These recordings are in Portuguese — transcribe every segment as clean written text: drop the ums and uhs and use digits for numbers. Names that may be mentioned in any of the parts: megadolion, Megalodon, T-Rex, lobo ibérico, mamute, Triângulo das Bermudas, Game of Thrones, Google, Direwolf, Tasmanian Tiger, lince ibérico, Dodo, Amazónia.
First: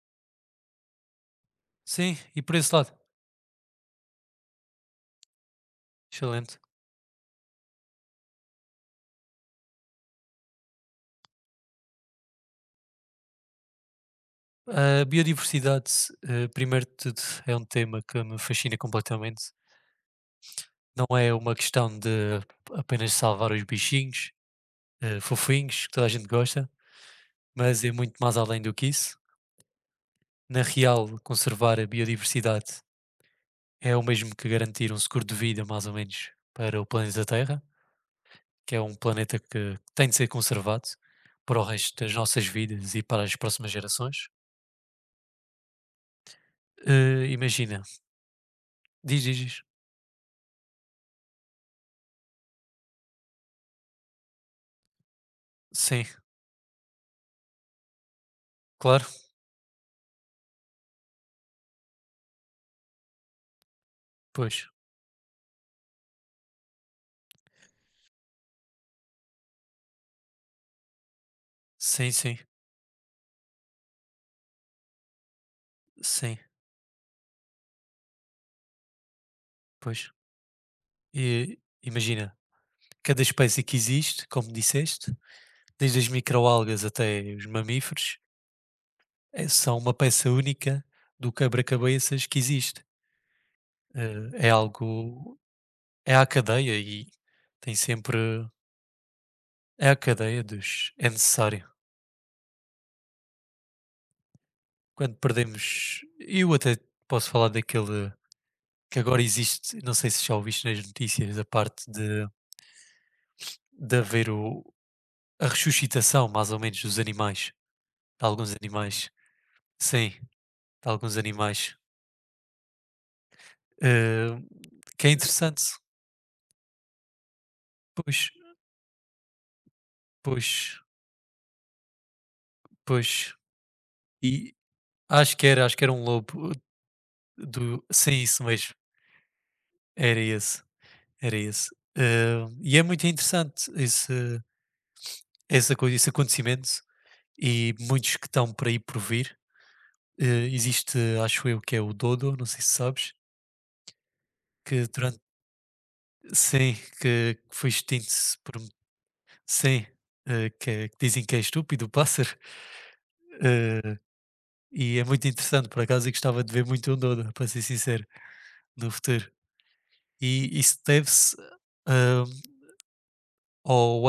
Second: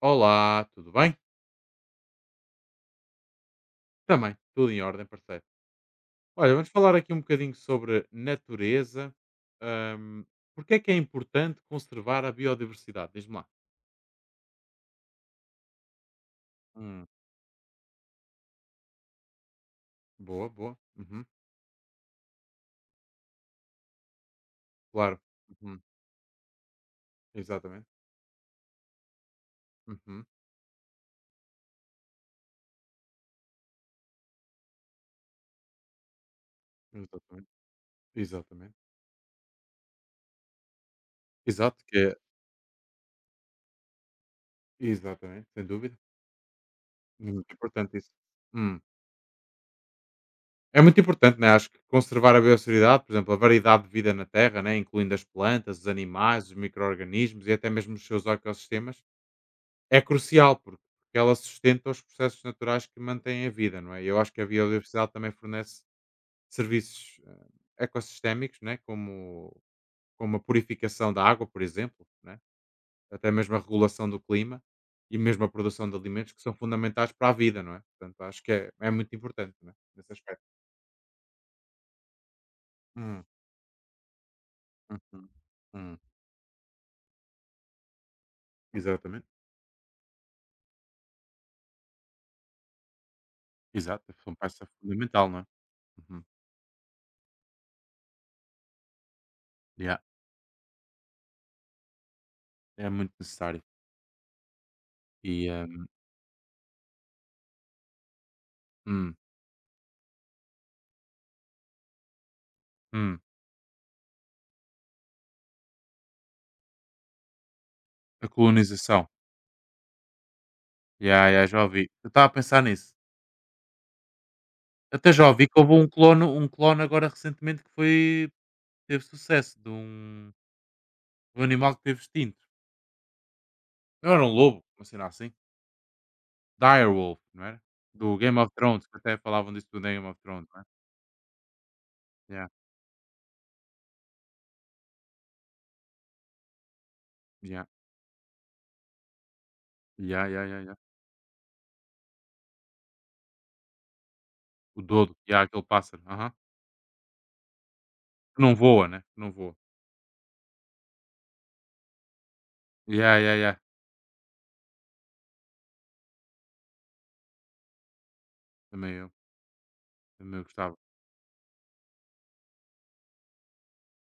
Olá, tudo bem? Sim, e por esse lado, Também, tudo em ordem, parceiro. Olha, excelente. vamos falar aqui um bocadinho sobre natureza. Ahm, porque é que é importante conservar a biodiversidade? Diz-me lá. A biodiversidade, primeiro de Hum, tudo, é um tema que me fascina completamente. boa, boa. Não Uhum, é uma questão de apenas salvar os bichinhos, claro. Uhum, fofinhos, que toda a gente gosta, mas exatamente. é muito mais além do que isso. Uhum, Na real, conservar a biodiversidade é o mesmo que garantir um seguro de vida, mais ou menos, para o planeta exatamente. Terra, que Exatamente. é um planeta que tem de ser conservado para o Exato, que resto das é. nossas vidas e para as próximas gerações. Exatamente, sem dúvida. É muito Imagina, importante isso. Hum. diz, diz, diz. É muito importante, né? Acho que conservar a biodiversidade, por exemplo, a variedade de vida na Terra, né? incluindo as plantas, os Sim. animais, os micro-organismos e até mesmo os seus ecossistemas. Claro, É crucial, porque ela sustenta os processos naturais que mantêm a vida, não é? E eu acho que a pois. biodiversidade também fornece serviços ecossistémicos, né? Como a purificação da água, por exemplo, Sim, sim, né? até mesmo a regulação do clima e mesmo a produção de alimentos sim, que são fundamentais para a vida, não é? Portanto, acho que é muito importante, né? pois. nesse aspecto. E imagina, cada Hum, espécie que existe, como disseste, uhum, desde hum. as microalgas até os mamíferos, Exatamente. São uma peça única do quebra-cabeças que existe. Exato. Foi um É passo fundamental, algo, não é? é Uhum. a cadeia e tem sempre, é a Yeah. cadeia dos, é necessário. É muito necessário. Quando E perdemos, eu até posso falar daquele que hum, agora existe, não sei se já ouviste nas notícias, a parte de, hum. de haver a ressuscitação, mais ou menos, dos animais, de A alguns colonização. animais. Sim, de alguns Ya, ya, já animais. ouvi. Eu estava a pensar nisso. Eh, que é Até já ouvi que interessante. houve um clone agora recentemente que Pois, foi, teve sucesso pois, de um animal que teve extinto. pois. Não era um E lobo, uma cena assim. acho que era um lobo. Eh, Direwolf, não era? do Sim, Do Game isso of mesmo. Thrones, que até falavam disso do Game of Era Thrones, esse, não é? era esse. Ya, E é muito interessante esse, essa coisa, esse acontecimento ya, e muitos que estão por aí por vir. ya, ya, ya, ya. Existe, acho eu, que é o Dodo, não sei se sabes, O que dodo, durante. ya, aquele pássaro. Aham. Sim, que foi extinto Que por. não voa, né? Que não voa. Sim, que é que dizem que é estúpido, o pássaro. Ya, ya, ya. Eh, e é muito interessante, por acaso, e gostava de ver muito um dodo para ser sincero, no Também eu, futuro. também eu E gostava. isso deve-se ah, ao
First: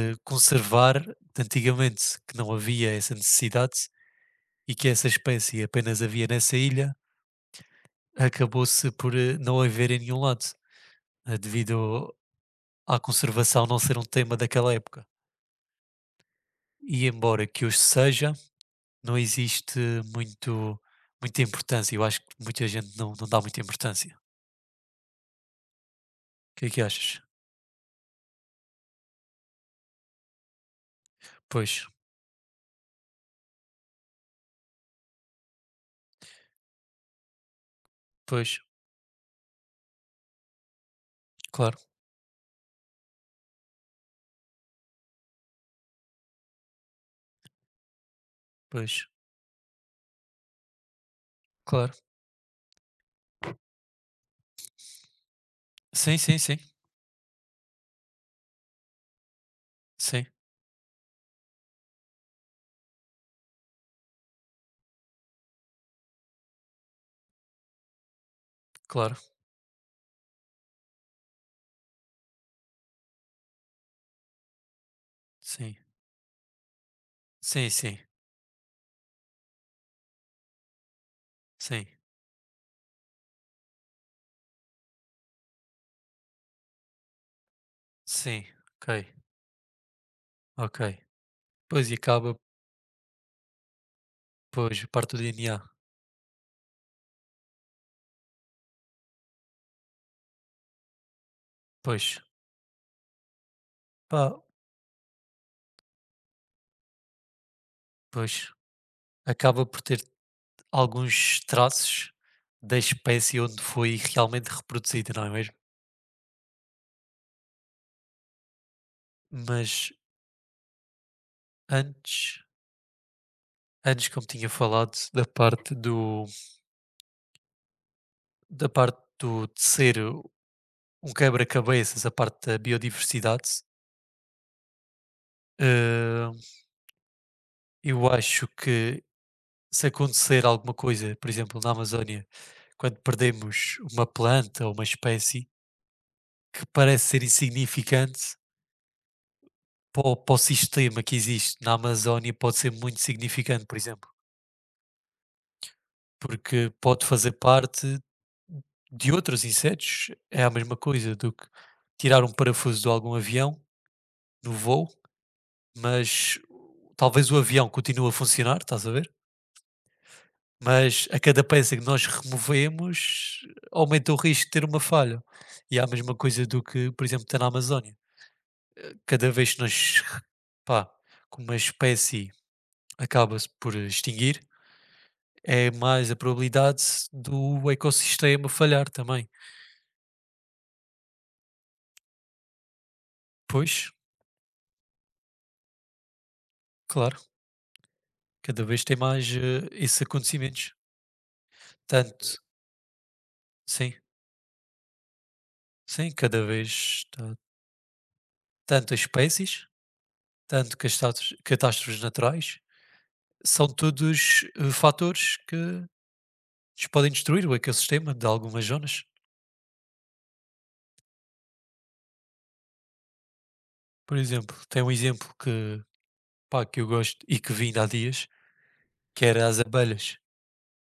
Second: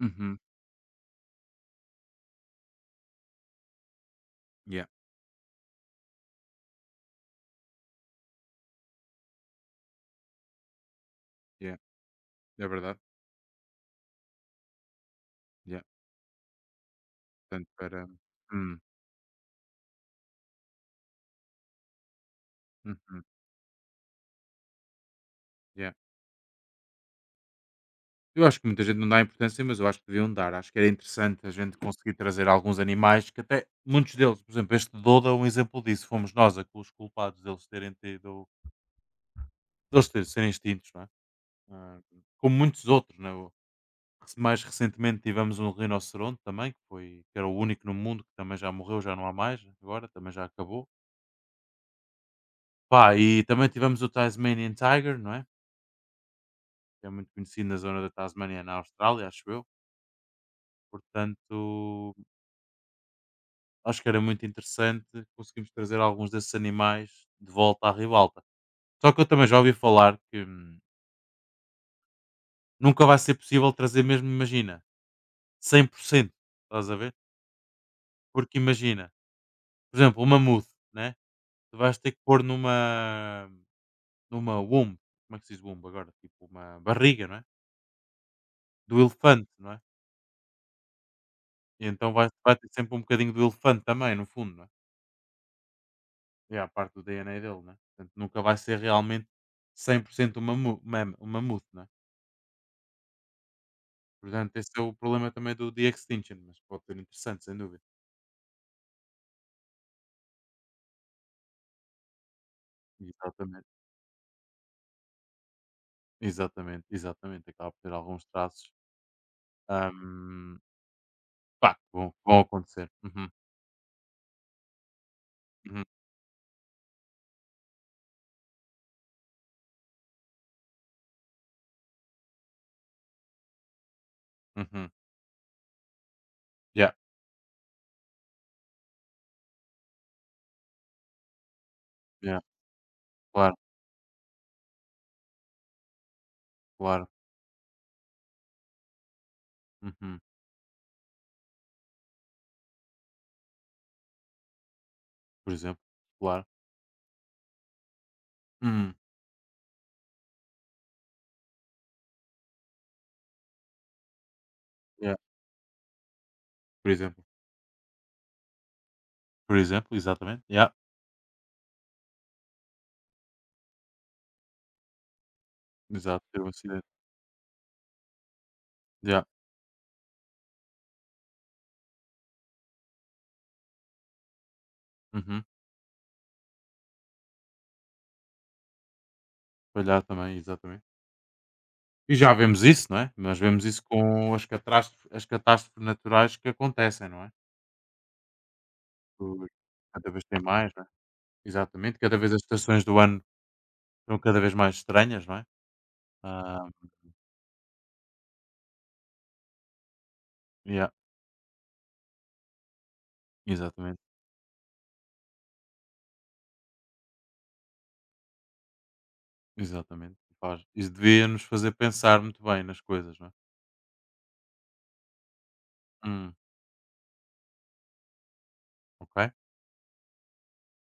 Uhum. de antigamente, que não havia essa necessidade e Yeah, que essa espécie apenas havia nessa ilha, acabou-se por não haver em nenhum lado, ya. devido É à verdade. conservação não ser um tema daquela época. Yeah. E embora que Portanto, hoje era... seja, Hum, não existe muito muita importância, eu acho que muita gente não uhum. não dá muita importância. Ya. O que é que achas? Eu acho que muita gente não dá importância, mas eu acho que deviam dar. Acho que era interessante a gente Pois, conseguir trazer alguns animais que até muitos deles, por exemplo, este Dodo é um exemplo disso. Os culpados deles terem tido, pois, deles terem serem extintos, não é? claro, Ah, como muitos outros, não é? Mais recentemente tivemos um rinoceronte também, que foi, que era o único no mundo, que também já morreu, pois, já não há mais, agora também já acabou. claro. Pá, e também tivemos o Tasmanian Tiger, não é? Sim, sim, sim, Que é muito conhecido na zona da Tasmania, na Austrália, acho eu. sim, Portanto, acho que era muito interessante conseguirmos trazer alguns desses animais de volta à ribalta. Só claro, que eu também já ouvi falar que nunca vai ser possível trazer mesmo, imagina, sim, 100%, estás a ver? sim, sim, Porque imagina, por exemplo, o mamute, né? Tu sim, vais ter que pôr numa, numa womb, como é que se diz womb agora? Tipo uma barriga, não é? sim, Do ok, elefante, não é? ok. E Pois e então acaba, vai ter sempre um bocadinho do elefante também, no fundo, não é? pois, parte do DNA, É a parte do DNA dele, não é? Portanto, nunca vai ser realmente 100% um um mamute, não é? pois, pá, Portanto, esse é o problema também do de extinction, mas pode ser interessante, sem dúvida. pois, acaba por ter alguns traços da espécie onde Exatamente, foi realmente reproduzida, não é mesmo? exatamente, exatamente. Acaba por ter alguns traços Mas ahm, pá, que antes vão acontecer. Uhum, Antes, como tinha falado, da parte uhum, do da parte do de ser um quebra-cabeças, a parte da biodiversidade, uhum. hã, Yeah, eu acho que se acontecer alguma coisa, por exemplo, na Amazónia, yeah, quando claro, perdemos uma planta ou uma espécie que parece claro. ser insignificante, para o Uhum. para o sistema que existe na Amazónia pode ser muito significante, por exemplo. Por exemplo, claro. Porque pode fazer parte Uhum, de outros insetos, é a mesma coisa do que tirar um parafuso de algum avião no voo, yeah, mas por exemplo, talvez o avião continue a funcionar, estás a ver? por exemplo, exatamente. Yeah, Mas a cada peça que nós removemos aumenta o risco de ter uma falha. E é a mesma exato, ter coisa um do acidente. que, por exemplo, está na Amazónia. Yeah, Cada vez que nós, pá, que uma espécie acaba-se por extinguir, uhum. é mais a probabilidade do ecossistema falhar também. Falhar também, exatamente. E já vemos isso, não é? Nós vemos isso Pois, com as catástrofes naturais que acontecem, claro, não é? cada vez tem mais, Por- esses Cada vez tem mais, acontecimentos. exatamente, cada Tanto vez as estações do ano sim, são cada vez mais estranhas, não é? sim, cada Ah, vez tá, tanto as espécies, tanto yeah, castatos catástrofes catástrofes naturais, são exatamente, todos, fatores que nos podem destruir o ecossistema de algumas zonas. exatamente. Faz. Isso devia nos fazer pensar muito bem nas coisas, não é? Por exemplo, tem um exemplo que, Hum, pá, que eu gosto e que vi ainda há dias, que ok. era as abelhas.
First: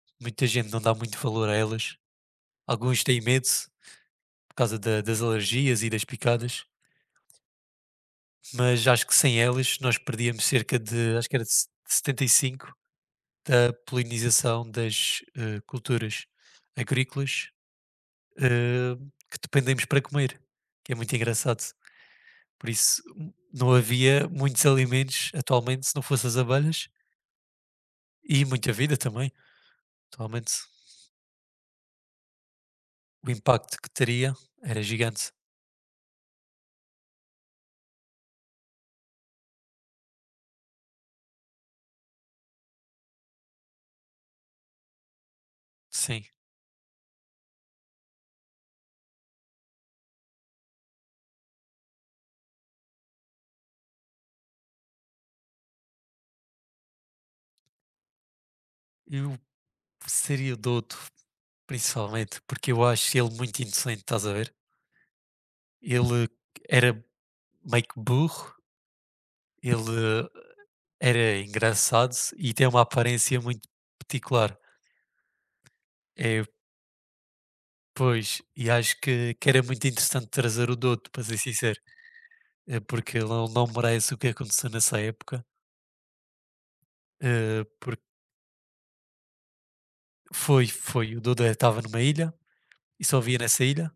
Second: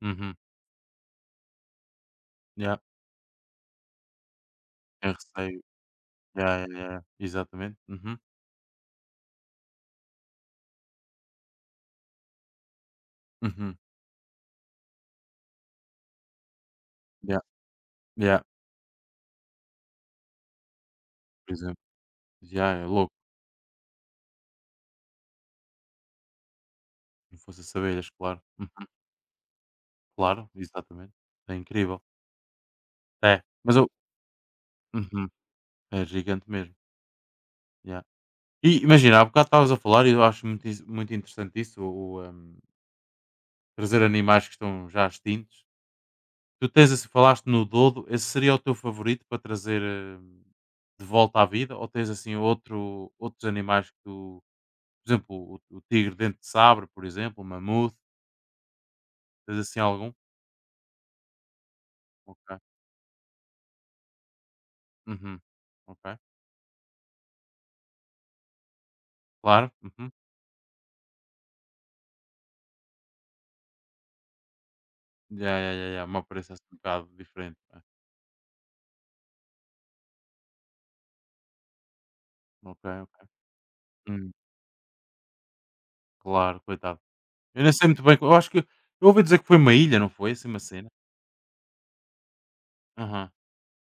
Uhum. Muita gente não dá muito valor a elas. Yeah. Alguns têm medo por causa da Tem das receio. alergias e das picadas. Yeah, yeah, yeah. Exatamente. Uhum. Mas acho que sem elas nós perdíamos cerca de, acho que era de se- de 75 da Uhum. polinização das culturas Yeah. agrícolas Yeah. eh, que dependemos para comer, que é muito Por engraçado. exemplo. Por Yeah, é isso louco. Não havia muitos alimentos atualmente se não fossem as abelhas Não fosse as abelhas, claro. e Uhum. muita vida também. Claro, Atualmente exatamente. É incrível. o É. impacto Mas eu. que teria era Uhum. gigante, É gigante mesmo. Yeah. E imagina, há bocado estavas a falar e eu acho muito, muito interessante isso, o, um, trazer animais que estão já extintos. sim. Tu tens assim, falaste no Dodo, esse seria o teu favorito para trazer de volta à vida? Ou tens assim outro, outros animais que tu, por exemplo, o tigre dente de sabre, por exemplo, o mamute, Eu tens assim algum? seria o Douto, principalmente, Ok. porque eu acho ele muito inocente, estás a ver? Uhum. Ok. Ele era meio que burro, Claro. Uhum. ele era engraçado e tem uma aparência muito particular. Já já ya, ya, uma É, aparência assim um bocado diferente. Né? pois, e acho que era muito interessante trazer o Dodo para ser sincero, Ok, porque ele ok. não merece o que Hum, aconteceu nessa época. claro, coitado. Eu nem sei Porque muito bem. Eu acho que eu ouvi dizer que foi uma ilha, não foi? Assim uma cena. O Dodo estava numa ilha e só Aham. via nessa ilha.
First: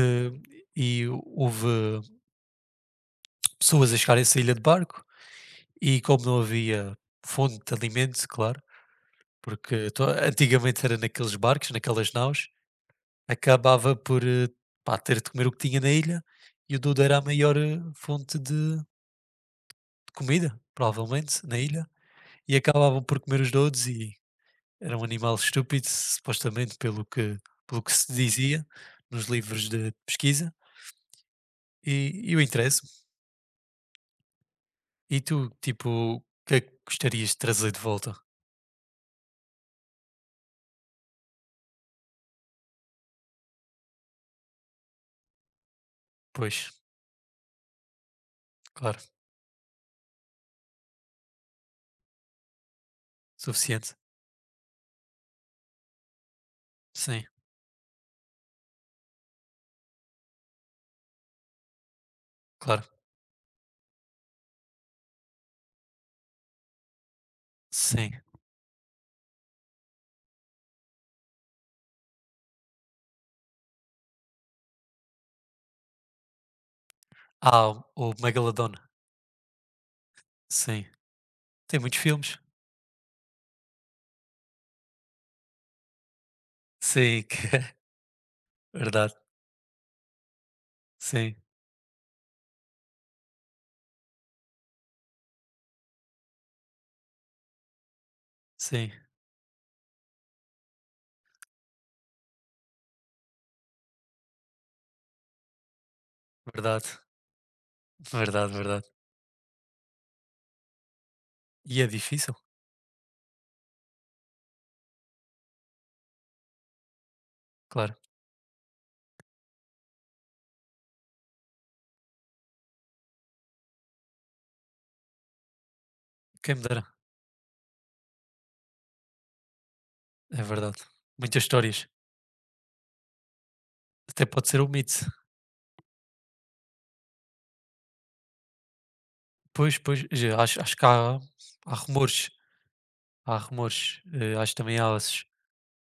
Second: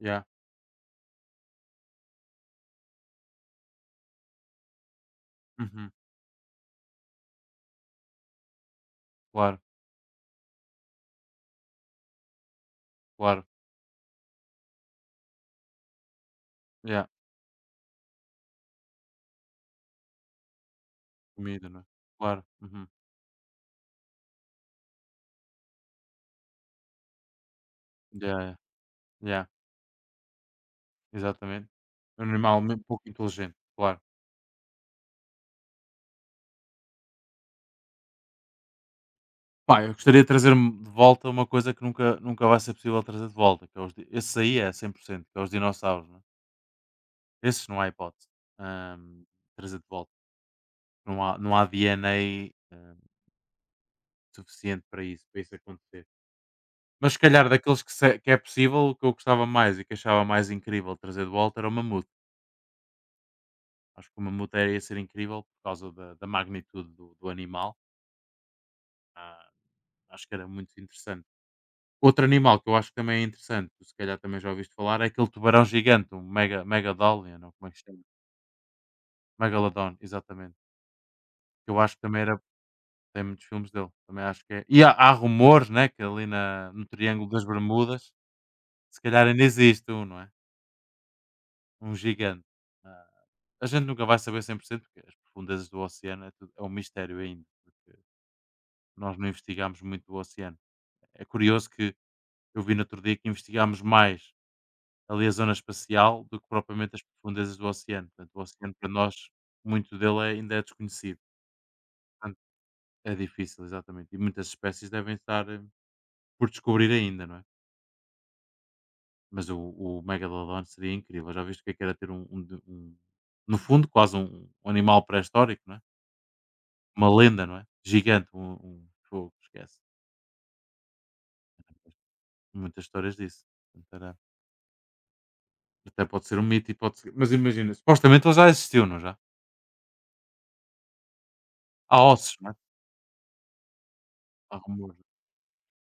Já. e houve pessoas a chegar a essa ilha de barco Uhum. e como não havia fonte de alimento, claro, Claro, porque antigamente era naqueles barcos, naquelas naus, claro. acabava por, pá, ter de comer o que tinha na ilha e o Duda Já. era a maior, fonte de comida, provavelmente, na Comida, não é? ilha, Claro. e Uhum. acabavam por comer os Doudos e era um animal estúpido, supostamente, pelo que se Yeah, yeah, dizia nos yeah, livros de pesquisa, exatamente. e Um eu animal me interesso-me. pouco inteligente, claro. E tu, tipo, o que é que gostarias de trazer de volta? Pá, eu gostaria de trazer de volta uma coisa que nunca, nunca vai ser possível trazer de volta, que é os esses aí é 100%, que é os dinossauros, né? Pois, Esses não há hipótese claro, hum, trazer de volta. Não há, não há DNA suficiente. suficiente para isso acontecer. Mas se Sim, calhar daqueles que, se- que é possível, o que eu gostava mais e que achava mais incrível trazer de volta era o mamute. claro, Acho que o mamute ia ser incrível por causa da magnitude do animal. sim. Ah, acho que era muito interessante. Outro animal que eu acho que também é interessante, tu se calhar também já ouviste falar, é aquele tubarão gigante, um mega, megadolion, ou Ah, como é que se chama? o Megalodon, Megalodon, exatamente. sim. Que Tem eu acho muitos que também filmes. era, tem muitos filmes dele, também acho que é. E há rumores, né, que no Sim, Triângulo que das é Bermudas, se verdade, calhar ainda existe um, não é? sim. Um gigante. Ah, a gente nunca vai saber 100% porque as profundezas do oceano é um mistério ainda, porque Sim, nós não investigámos muito o oceano. É curioso que eu vi no outro dia que investigámos mais ali a zona espacial do que propriamente verdade, as profundezas do oceano. Portanto, o verdade, oceano verdade. para nós, muito dele ainda é desconhecido. E é difícil, Portanto, é difícil, exatamente. E muitas espécies devem estar por descobrir ainda, não é? claro. Mas o Megalodon seria incrível. Já viste o que é que era ter um, no fundo, quase um, um animal pré-histórico, não é? Quem me dera, Uma lenda, não é? Gigante, um fogo, esquece. é verdade. Muitas histórias. Muitas histórias disso. Portanto, era- Até pode ser um mito. Até pode ser um mito e pode ser... Mas imagina, supostamente ele já existiu, não já? Pois, pois, já acho que há Há rumores. ossos, não é? Há rumores. Acho Há que também há rumores. esses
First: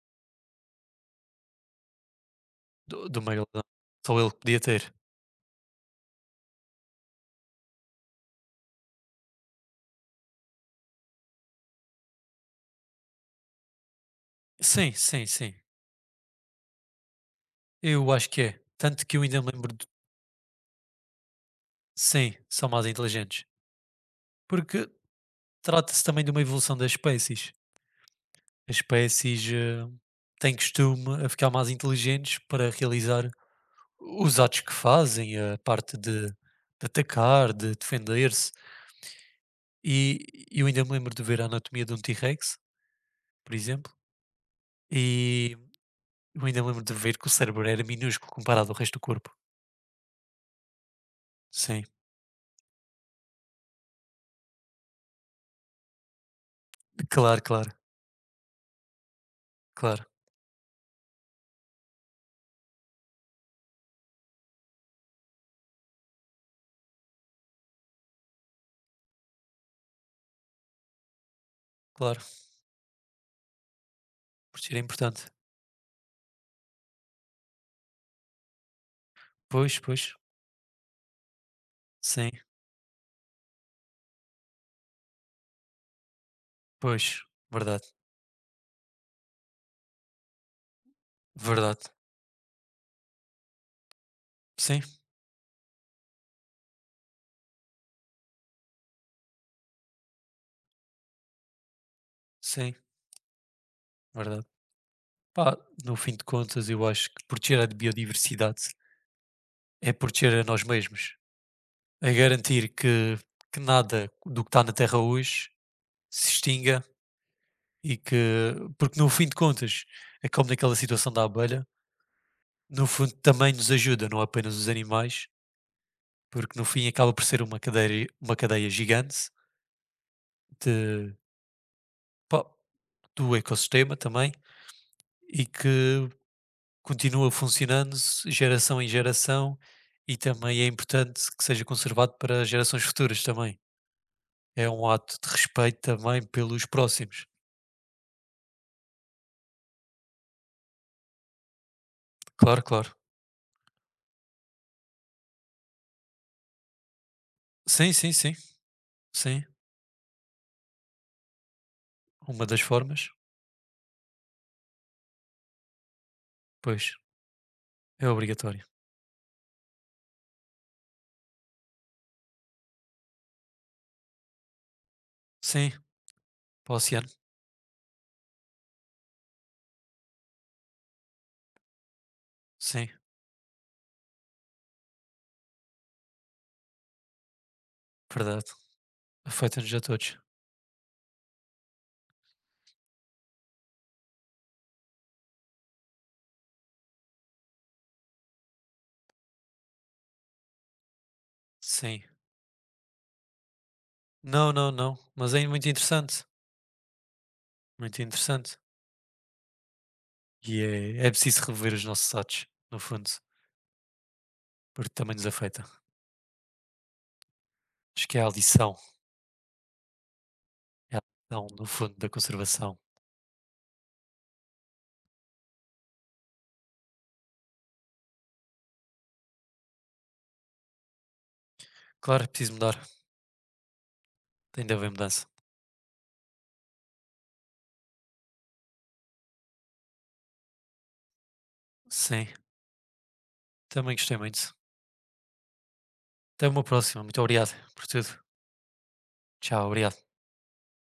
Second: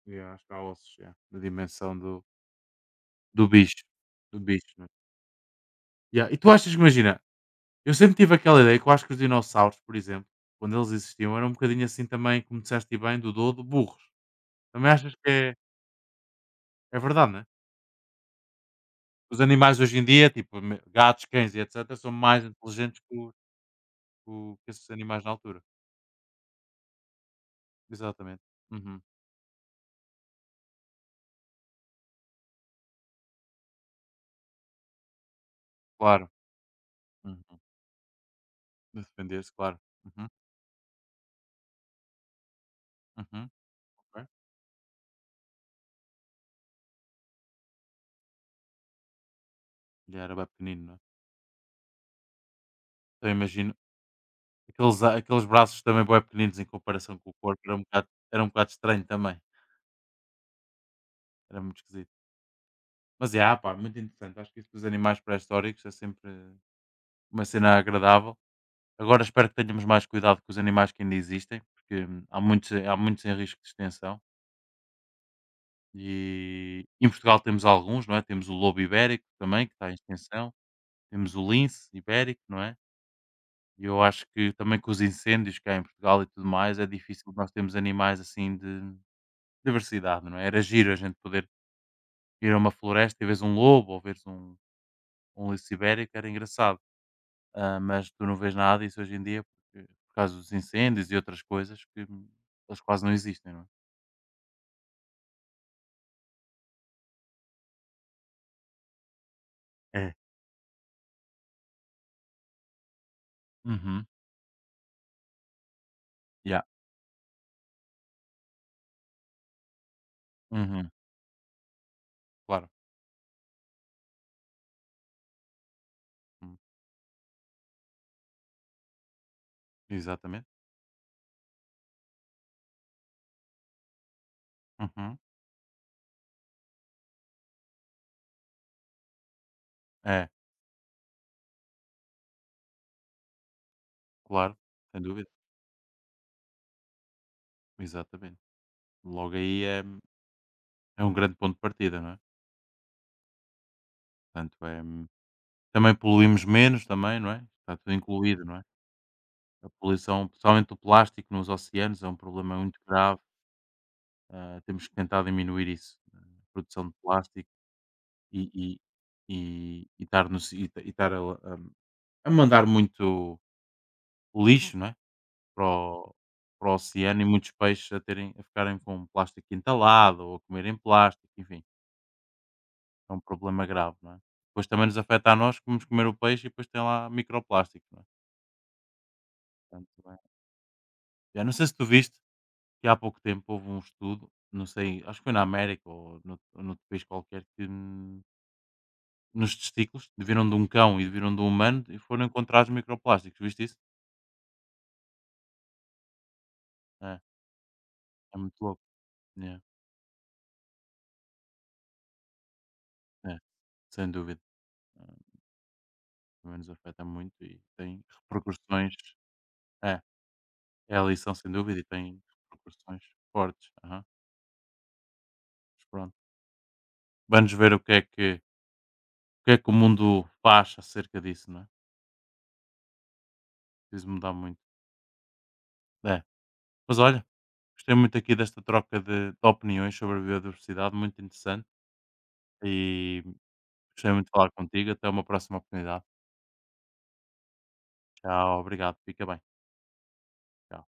Yeah, acho que há ossos, yeah, da dimensão do do Megalodon. bicho. Só ele que Do podia bicho, né? ter. Yeah. E tu achas que, imagina, eu sempre tive aquela ideia que eu acho que os dinossauros, por exemplo, quando eles existiam, eram um bocadinho assim também, como disseste bem, do dodo, burros. Também Sim, achas sim, que sim. é, é verdade, né? Eu acho que é. Tanto que eu ainda Os me lembro animais de. hoje em dia, gatos, cães e etc., são Sim, mais são mais inteligentes inteligentes. Que Porque esses animais na altura. trata-se também de uma evolução das espécies. Exatamente. As Uhum. espécies têm costume a ficar mais inteligentes para realizar os atos que fazem, a parte de, Claro. de Uhum. atacar, de defender-se. De defender-se, claro. E Uhum. eu ainda me lembro de ver a anatomia de um T-Rex, Uhum. por exemplo, Ok. e eu ainda me lembro de ver que o cérebro era minúsculo comparado ao resto do corpo. Ele era bem pequenino, né? Sim, Então imagino, aqueles braços também bem pequeninos em comparação com o claro, corpo, claro, era um bocado estranho também, claro, era muito esquisito. Mas, yeah, pá, muito interessante, acho que isso dos animais pré-históricos é sempre uma cena agradável. Agora espero que tenhamos mais cuidado com os animais que ainda existem, porque claro. Há muitos em risco de extinção Por isso era importante. e em Portugal temos alguns, não é, temos o lobo ibérico também, que Pois, está em pois, extinção, temos o lince sim, ibérico, não é, e eu acho que também com os incêndios que há em Portugal e tudo mais, é pois, difícil nós termos verdade, animais assim de diversidade, não é? Era giro a gente poder verdade. ir a uma floresta e vês um lobo ou vês um, Sim, um lince ibérico, era engraçado. Ah, mas tu não vês nada disso hoje em dia porque, por causa dos incêndios e outras coisas que sim, elas quase não existem, não é? verdade. Pá, no fim de contas, eu acho que proteger a biodiversidade é É. proteger a nós mesmos, a garantir que Uhum. nada do que está na Terra hoje se Yeah. extinga e que, porque no fim de contas, é como naquela Uhum. situação da abelha, Claro. no fundo também nos ajuda, não apenas os animais, porque Hum. no fim acaba por ser uma cadeia gigante Exatamente. de, pá, do ecossistema também Uhum. e que continua funcionando geração em geração e É, também é importante que seja conservado para gerações futuras também. claro, É um sem ato de dúvida. respeito também pelos próximos. Exatamente. Logo aí é um grande ponto de partida, não é? Claro, claro. Portanto, também poluímos menos também, não é? Está Sim, tudo sim, sim, incluído, não é? sim. A poluição, principalmente do plástico nos oceanos, é um Uma problema das muito formas, grave. Ah, temos que tentar diminuir isso, a produção de pois, plástico é e, obrigatório. e, e estar, no, si- e ta- e estar a mandar muito lixo, não é? para, Sim, o, Para para o o oceano. oceano e muitos peixes terem, a ficarem com plástico entalado ou a comerem plástico, enfim, Sim, é um problema grave, não é? Depois também nos afeta a nós, que vamos comer o peixe e depois tem lá microplásticos, não é? verdade. Afeta-nos a Portanto, todos. é- Já não sei se tu viste, que há pouco tempo houve um estudo, não sei, acho que foi na América ou no, ou noutro país qualquer, que nos testículos viram de um cão e viram de um humano e Sim. foram encontrados microplásticos, viste isso? Não, não, não. Mas é muito interessante. É, Muito é muito interessante. louco. Yeah, E é preciso rever os nossos atos, no fundo, é, sem dúvida. porque Ah, também nos afeta. pelo menos afeta muito e tem Acho que é a lição. repercussões. É, É é a a lição, lição, sem no dúvida, e fundo, da tem conservação. repercussões fortes. Aham, mas pronto. Vamos ver o que é que, o que é que o mundo faz acerca disso, não é? Claro, é preciso mudar. Preciso mudar Tem muito. de haver mudança. É. Mas olha, gostei muito aqui desta troca de opiniões sobre a biodiversidade, muito interessante. Sim, E também gostei gostei muito de falar muito. contigo. Até uma próxima oportunidade. Até uma próxima. Muito obrigado por tudo. Tchau, obrigado. Fica bem. Tchau, obrigado. Tchau.